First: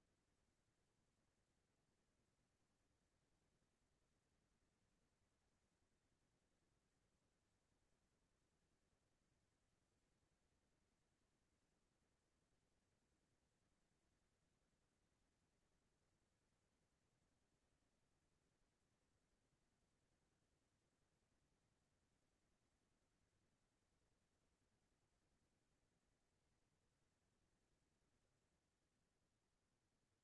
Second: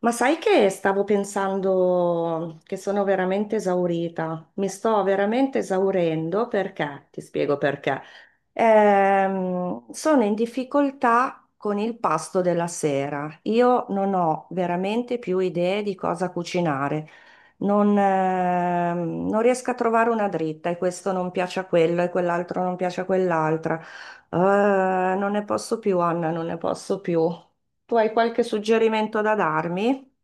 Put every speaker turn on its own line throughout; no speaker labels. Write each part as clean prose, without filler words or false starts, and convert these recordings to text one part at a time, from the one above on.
Ma sai che stavo pensando che sono veramente esaurita, mi sto veramente esaurendo perché, ti spiego perché, sono in difficoltà con il pasto della sera. Io non ho veramente più idee di cosa cucinare, non riesco a trovare una dritta e questo non piace a quello e quell'altro non piace a quell'altra. Non ne posso più, Anna, non ne posso più. Tu hai qualche suggerimento da darmi?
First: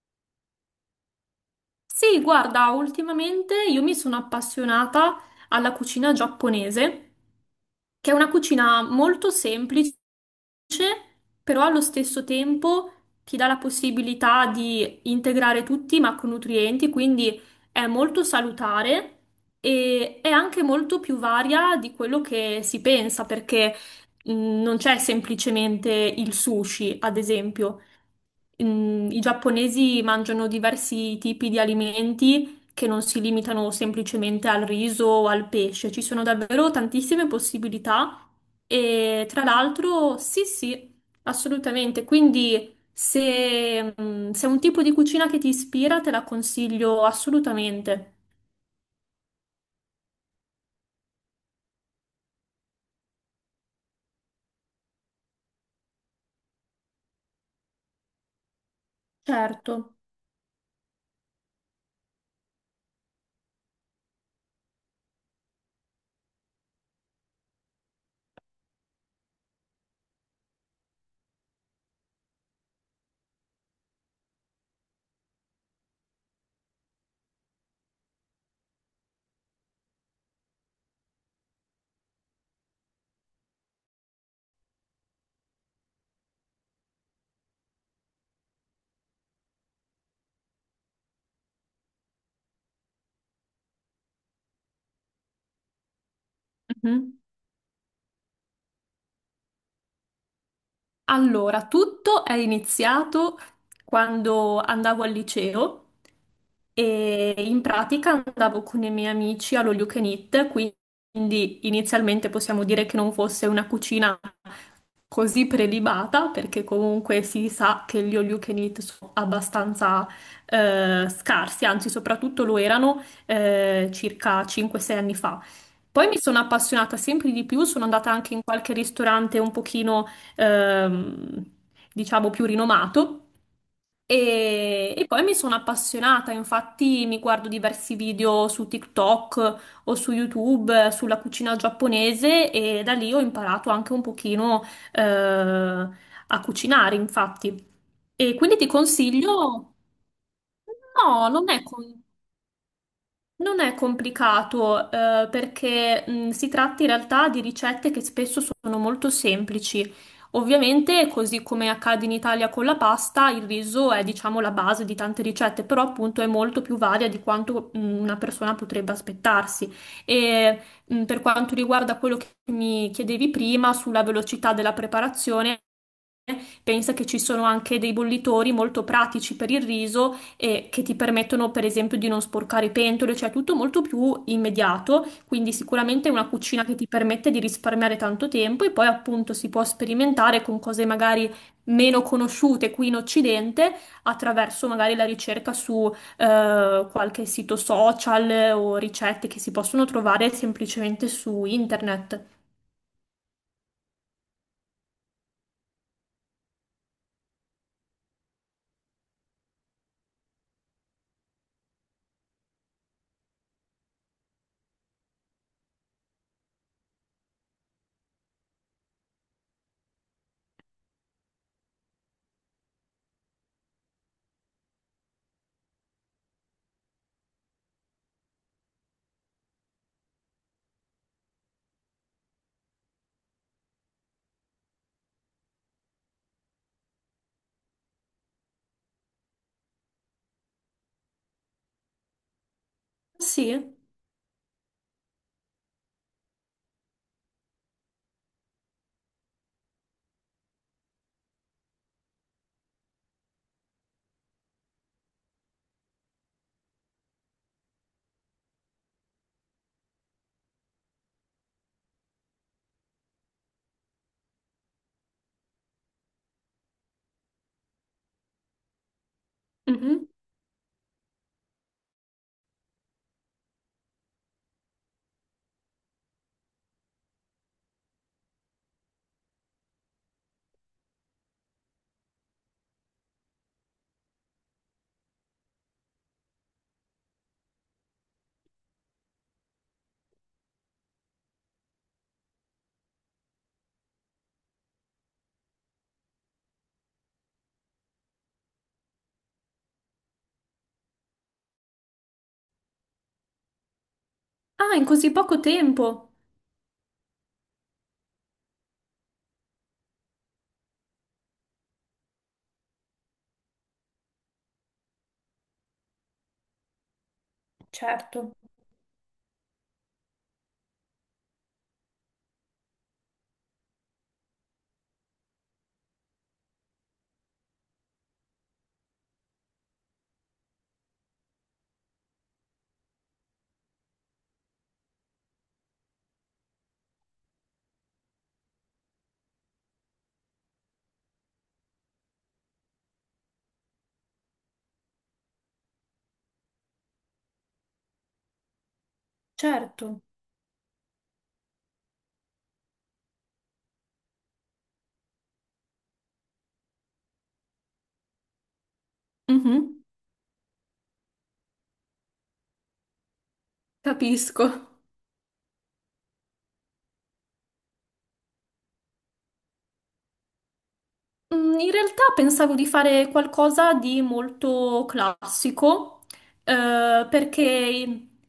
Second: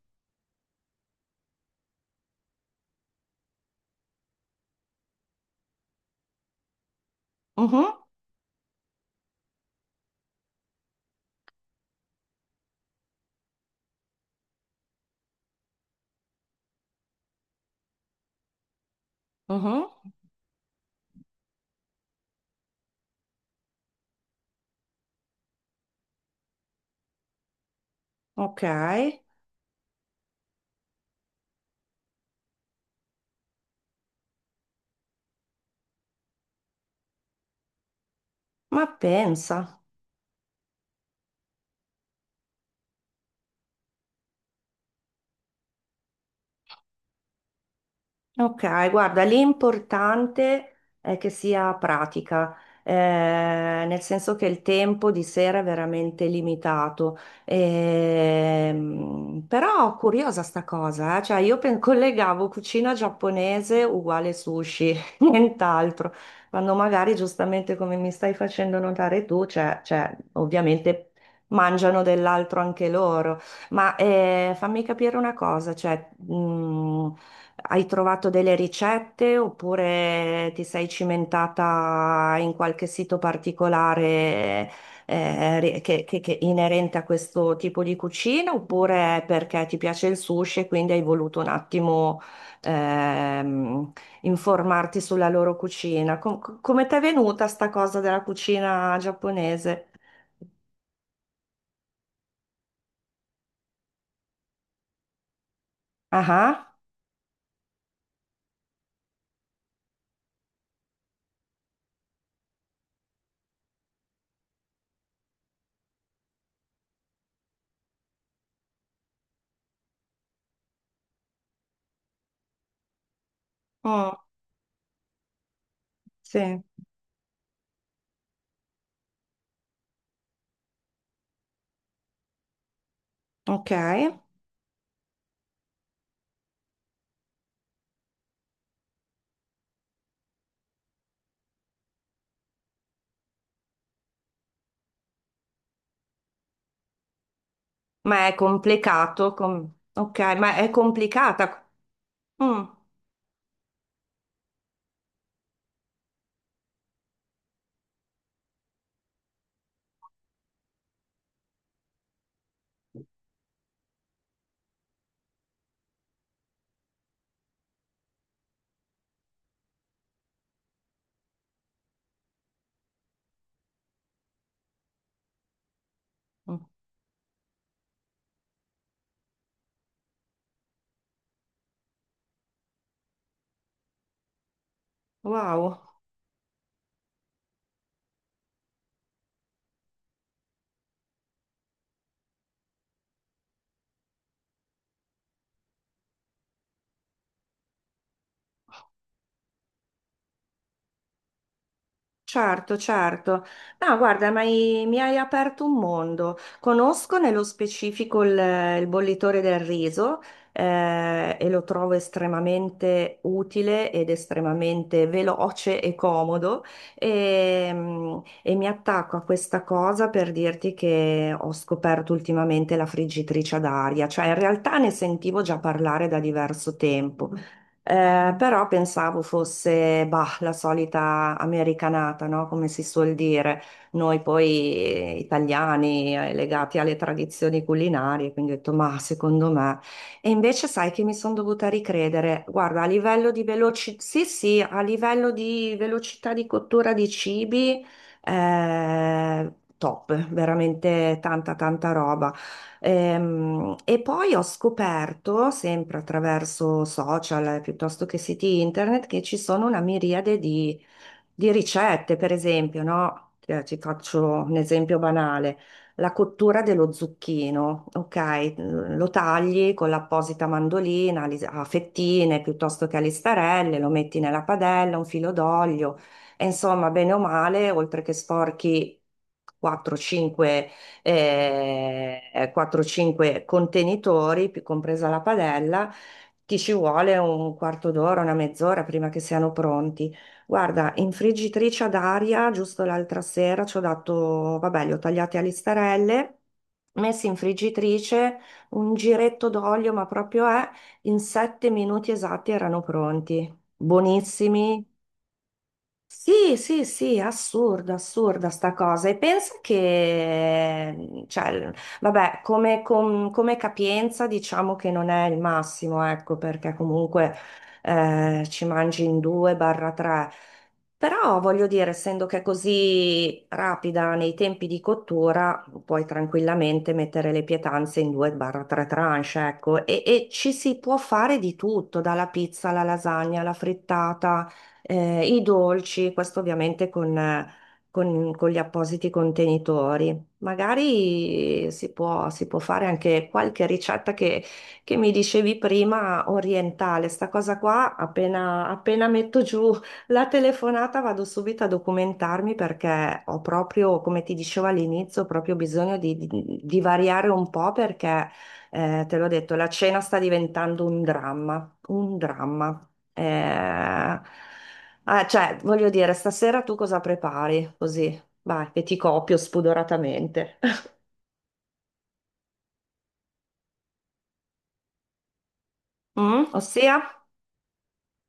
Sì, guarda, ultimamente io mi sono appassionata alla cucina giapponese,
Mhm,
che è una cucina molto semplice, però allo stesso tempo ti dà la possibilità di integrare tutti i macronutrienti, quindi è molto salutare
mhm.
e è anche molto più varia di quello che si pensa, perché mh, non c'è semplicemente il sushi, ad esempio.
Ok,
I giapponesi mangiano diversi tipi di alimenti che non si limitano semplicemente al riso o al pesce, ci sono davvero tantissime possibilità
ma
e tra
pensa.
l'altro sì, sì, assolutamente. Quindi se è un tipo di cucina che ti ispira, te la consiglio assolutamente.
Ok, guarda, l'importante è che sia pratica, eh, nel senso che il tempo di sera è veramente limitato.
Certo.
Però curiosa sta cosa, cioè io collegavo cucina giapponese uguale sushi, nient'altro, quando magari giustamente come mi stai facendo notare tu, cioè, ovviamente mangiano dell'altro anche loro. Ma fammi capire una cosa, cioè, hai trovato delle ricette oppure ti sei cimentata in qualche sito particolare che inerente a questo tipo di cucina oppure perché ti piace il sushi e quindi hai voluto un attimo ehm, informarti sulla loro cucina. Come ti è
Mhm.
venuta sta cosa della cucina giapponese?
Allora, tutto è iniziato quando andavo al liceo
Ah,
e in pratica andavo con i miei amici all'All You Can Eat, quindi inizialmente possiamo dire che non fosse una cucina così prelibata perché comunque si sa che gli all you can eat sono abbastanza scarsi, anzi soprattutto lo erano
ah, mm,
circa 5-6 anni fa. Poi mi sono
sì,
appassionata sempre di più, sono andata anche in qualche ristorante un pochino, ehm, diciamo, più rinomato
ok.
e poi mi sono appassionata, infatti mi guardo diversi video su TikTok o su YouTube sulla cucina giapponese e da lì ho imparato anche un pochino a cucinare, infatti.
Ma è
E quindi ti
complicato,
consiglio,
ok, ma è
no,
complicata. Mm,
non è complicato, perché si tratta in realtà di ricette che spesso sono molto semplici. Ovviamente, così come accade in Italia con la pasta, il riso è, diciamo, la base di tante ricette, però appunto è molto più varia di quanto una persona potrebbe aspettarsi. E per quanto riguarda quello che mi chiedevi prima sulla velocità della preparazione,
mm,
pensa che ci sono anche dei bollitori molto pratici per il riso e che ti permettono, per esempio, di non sporcare pentole, cioè tutto molto più immediato. Quindi
wow,
sicuramente è una cucina che ti permette di risparmiare tanto tempo e poi appunto si può sperimentare con cose magari meno conosciute qui in Occidente attraverso magari la ricerca su qualche sito social o ricette che si possono trovare semplicemente su internet.
certo, certo. No, guarda, ma mi hai aperto un mondo. Conosco nello specifico il bollitore del riso e lo trovo estremamente utile ed estremamente veloce e comodo e mi attacco a questa cosa per dirti che ho scoperto ultimamente la friggitrice ad aria, cioè in realtà ne sentivo già parlare da diverso tempo. Però pensavo fosse bah, la solita americanata, no? Come si suol dire, noi poi italiani legati alle tradizioni culinarie, quindi ho detto ma secondo me. E invece sai che mi sono dovuta ricredere, guarda, a livello di
Sì.
sì, sì, a livello di velocità di cottura di cibi, eh, top, veramente tanta tanta roba. E poi ho scoperto, sempre attraverso social piuttosto che siti internet, che ci sono una miriade di, ricette, per esempio, no? Ti faccio un esempio banale. La cottura dello zucchino, ok? Lo tagli con
Mhm.
l'apposita mandolina a fettine piuttosto che a listarelle, lo metti nella padella, un filo d'olio, e insomma, bene o male, oltre che sporchi 4-5 eh, 4-5 contenitori, compresa la padella, ti ci vuole un quarto d'ora, una mezz'ora prima che siano pronti. Guarda, in friggitrice ad aria, giusto l'altra sera ci ho dato, vabbè, li ho tagliati a listarelle, messi in friggitrice, un giretto d'olio, ma proprio è, in 7 minuti esatti erano pronti.
Ah,
Buonissimi,
in così poco tempo.
sì, sì, sì, assurda, assurda sta cosa. E pensa che, cioè, vabbè, come, come capienza diciamo che non è il massimo, ecco, perché comunque
Certo,
ci mangi in due barra tre. Però voglio dire, essendo che è così rapida nei tempi di cottura, puoi tranquillamente mettere le pietanze in due barra tre tranche, ecco, e ci si può fare di tutto, dalla pizza alla lasagna, alla frittata i dolci, questo ovviamente con gli appositi contenitori. Magari si può fare anche qualche ricetta che mi dicevi prima, orientale. Sta cosa qua, appena, appena metto giù
certo.
la telefonata, vado subito a documentarmi perché ho proprio, come ti dicevo all'inizio, proprio bisogno di, di variare un po' perché, te l'ho detto, la
Mhm,
cena sta diventando un dramma, un dramma. Eh,
capisco.
ah, cioè, voglio dire, stasera tu cosa prepari? Così, vai, che ti copio spudoratamente.
In realtà pensavo di fare qualcosa di molto classico,
Mm? Ossia?
perché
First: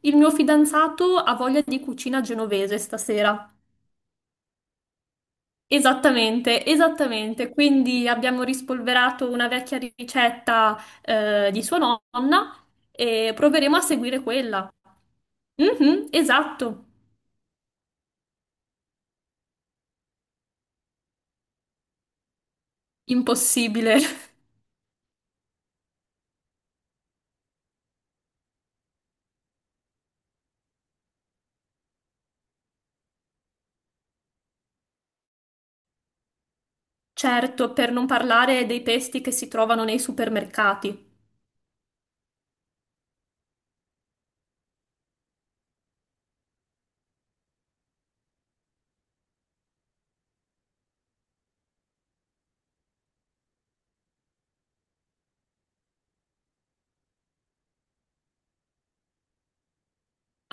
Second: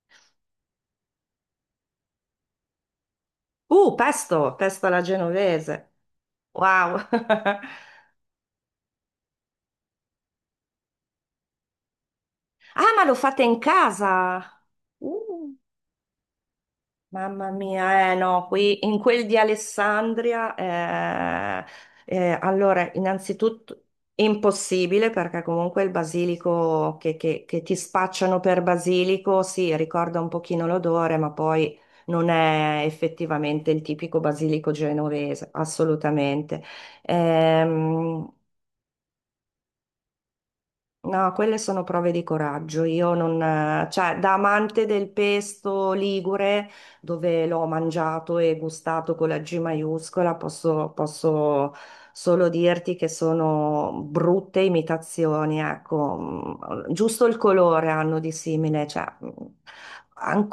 il mio fidanzato ha voglia di cucina genovese stasera.
Pesto, pesto alla genovese.
Esattamente,
Wow.
esattamente. Quindi abbiamo rispolverato una vecchia ricetta, di sua nonna
Ah, ma lo
e
fate in
proveremo a seguire
casa?
quella.
Uh.
Mhm, esatto.
Mamma mia, eh no, qui in quel di Alessandria, allora, innanzitutto
Impossibile.
impossibile perché comunque il basilico che ti spacciano per basilico, sì, ricorda un pochino l'odore, ma poi non è effettivamente il tipico basilico genovese, assolutamente.
Certo, per non
Ehm,
parlare dei pesti che si trovano nei supermercati.
No, quelle sono prove di coraggio. Io non, cioè, da amante del pesto ligure, dove l'ho mangiato e gustato con la G maiuscola, posso, posso solo dirti che sono brutte imitazioni, ecco. Mm, giusto il colore hanno di simile, cioè,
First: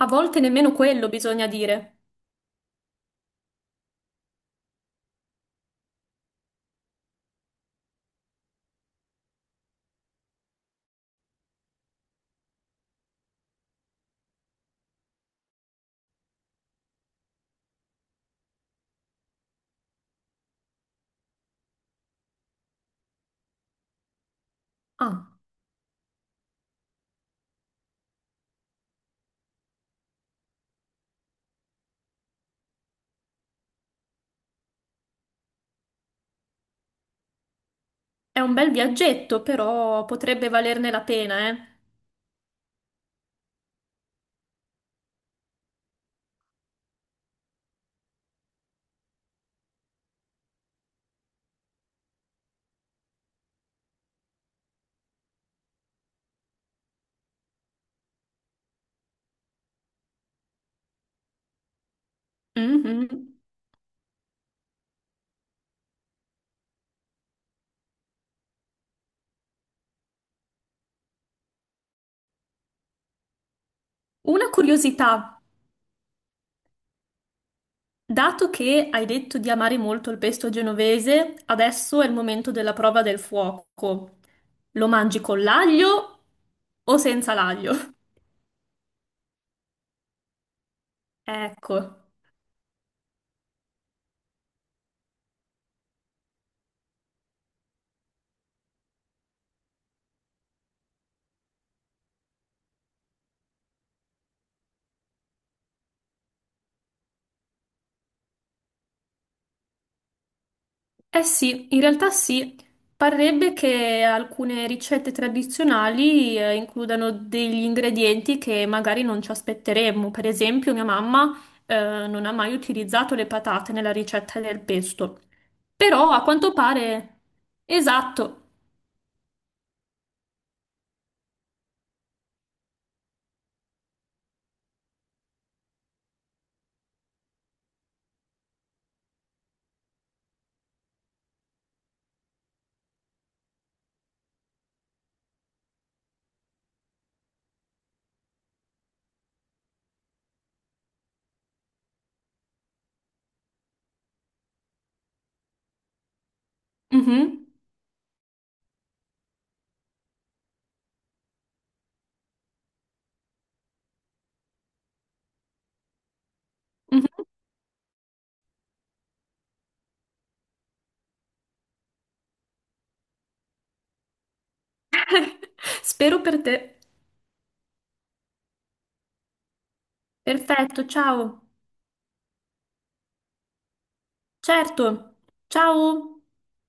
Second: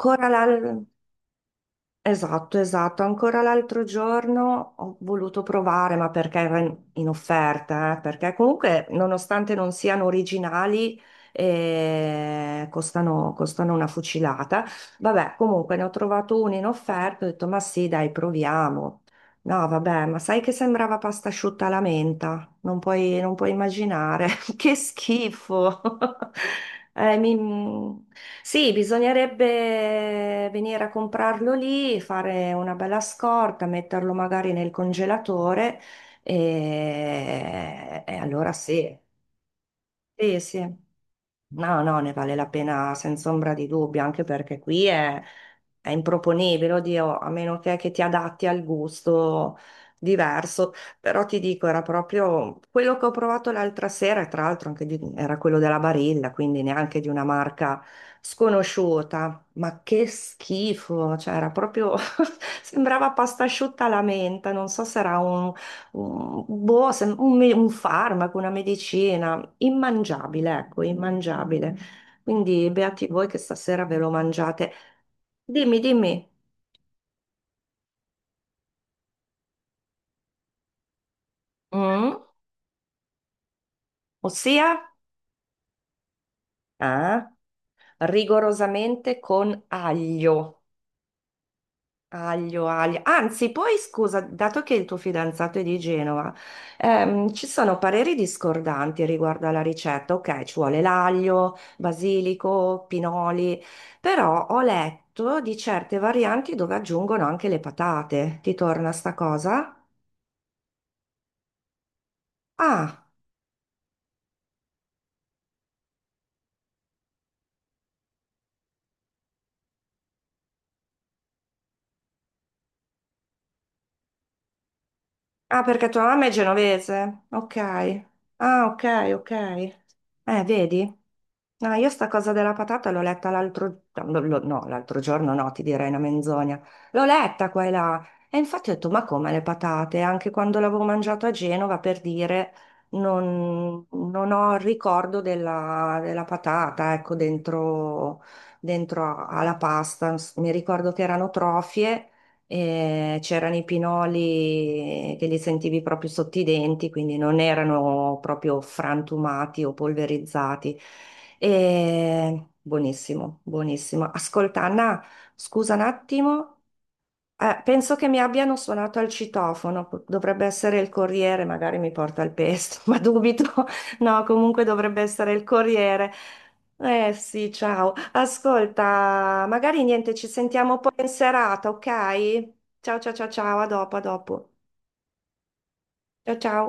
A volte nemmeno
la.
quello bisogna dire.
Esatto, esatto. Ancora l'altro giorno ho voluto provare, ma perché era in offerta, perché comunque, nonostante non siano originali, costano, costano una fucilata. Vabbè, comunque ne ho trovato uno in offerta, ho detto, ma sì, dai, proviamo. No, vabbè, ma sai che sembrava pasta asciutta alla menta? Non puoi, non puoi immaginare. Che
Ah,
schifo! Eh, mi- Sì, bisognerebbe venire a comprarlo lì, fare una bella scorta, metterlo magari nel congelatore e
è
allora
un bel
sì.
viaggetto, però
Sì,
potrebbe
sì.
valerne la pena, eh.
No, no, ne vale la pena senza ombra di dubbio, anche perché qui è improponibile, oddio, a meno che ti adatti al gusto diverso. Però ti dico, era proprio quello che ho provato l'altra sera, e tra l'altro anche era quello della Barilla, quindi neanche di una marca sconosciuta. Ma che schifo, cioè era proprio, sembrava
Mhm.
pasta asciutta alla menta, non so se era un, boh, un farmaco, una medicina. Immangiabile, ecco, immangiabile. Quindi beati voi che stasera ve lo
Una
mangiate.
curiosità.
Dimmi, dimmi.
Dato che hai detto di amare molto il pesto genovese, adesso è il
Mm?
momento della prova del fuoco.
Ossia?
Lo mangi con l'aglio o
Ah,
senza l'aglio?
rigorosamente con aglio.
Ecco.
Aglio, aglio. Anzi, poi scusa, dato che il tuo fidanzato è di Genova, ci sono pareri discordanti riguardo alla ricetta. Ok, ci vuole l'aglio, basilico, pinoli, però ho letto di certe varianti dove aggiungono anche le patate. Ti torna sta cosa?
Eh sì, in realtà sì.
Ah,
Parrebbe che alcune ricette tradizionali includano degli ingredienti che magari non ci aspetteremmo. Per esempio, mia mamma non ha mai utilizzato le patate nella ricetta del pesto.
ah, perché tua
Però a
mamma è
quanto pare...
genovese. Ok.
Esatto.
Ah, ok, ok. Vedi? No, io sta cosa della patata l'ho letta l'altro no, no, l'altro giorno no, ti direi una menzogna. L'ho letta qua e là. E infatti ho detto, ma come le patate? Anche quando l'avevo mangiato a Genova, per dire, non, non ho il ricordo della patata, ecco, dentro, dentro alla pasta. Mi ricordo che erano trofie c'erano i pinoli che li sentivi proprio sotto i denti, quindi non
Mhm,
erano proprio frantumati o polverizzati. E buonissimo, buonissimo. Ascolta, Anna, scusa un attimo,
mhm.
penso che mi abbiano suonato al citofono, dovrebbe essere il corriere, magari mi porta il pesto, ma dubito. No, comunque dovrebbe essere il corriere.
Spero per te.
Eh sì, ciao. Ascolta, magari niente, ci sentiamo
Perfetto,
poi in
ciao.
serata, ok? Ciao, ciao, ciao, ciao, a dopo, a dopo.
Certo. Ciao.
Ciao, ciao.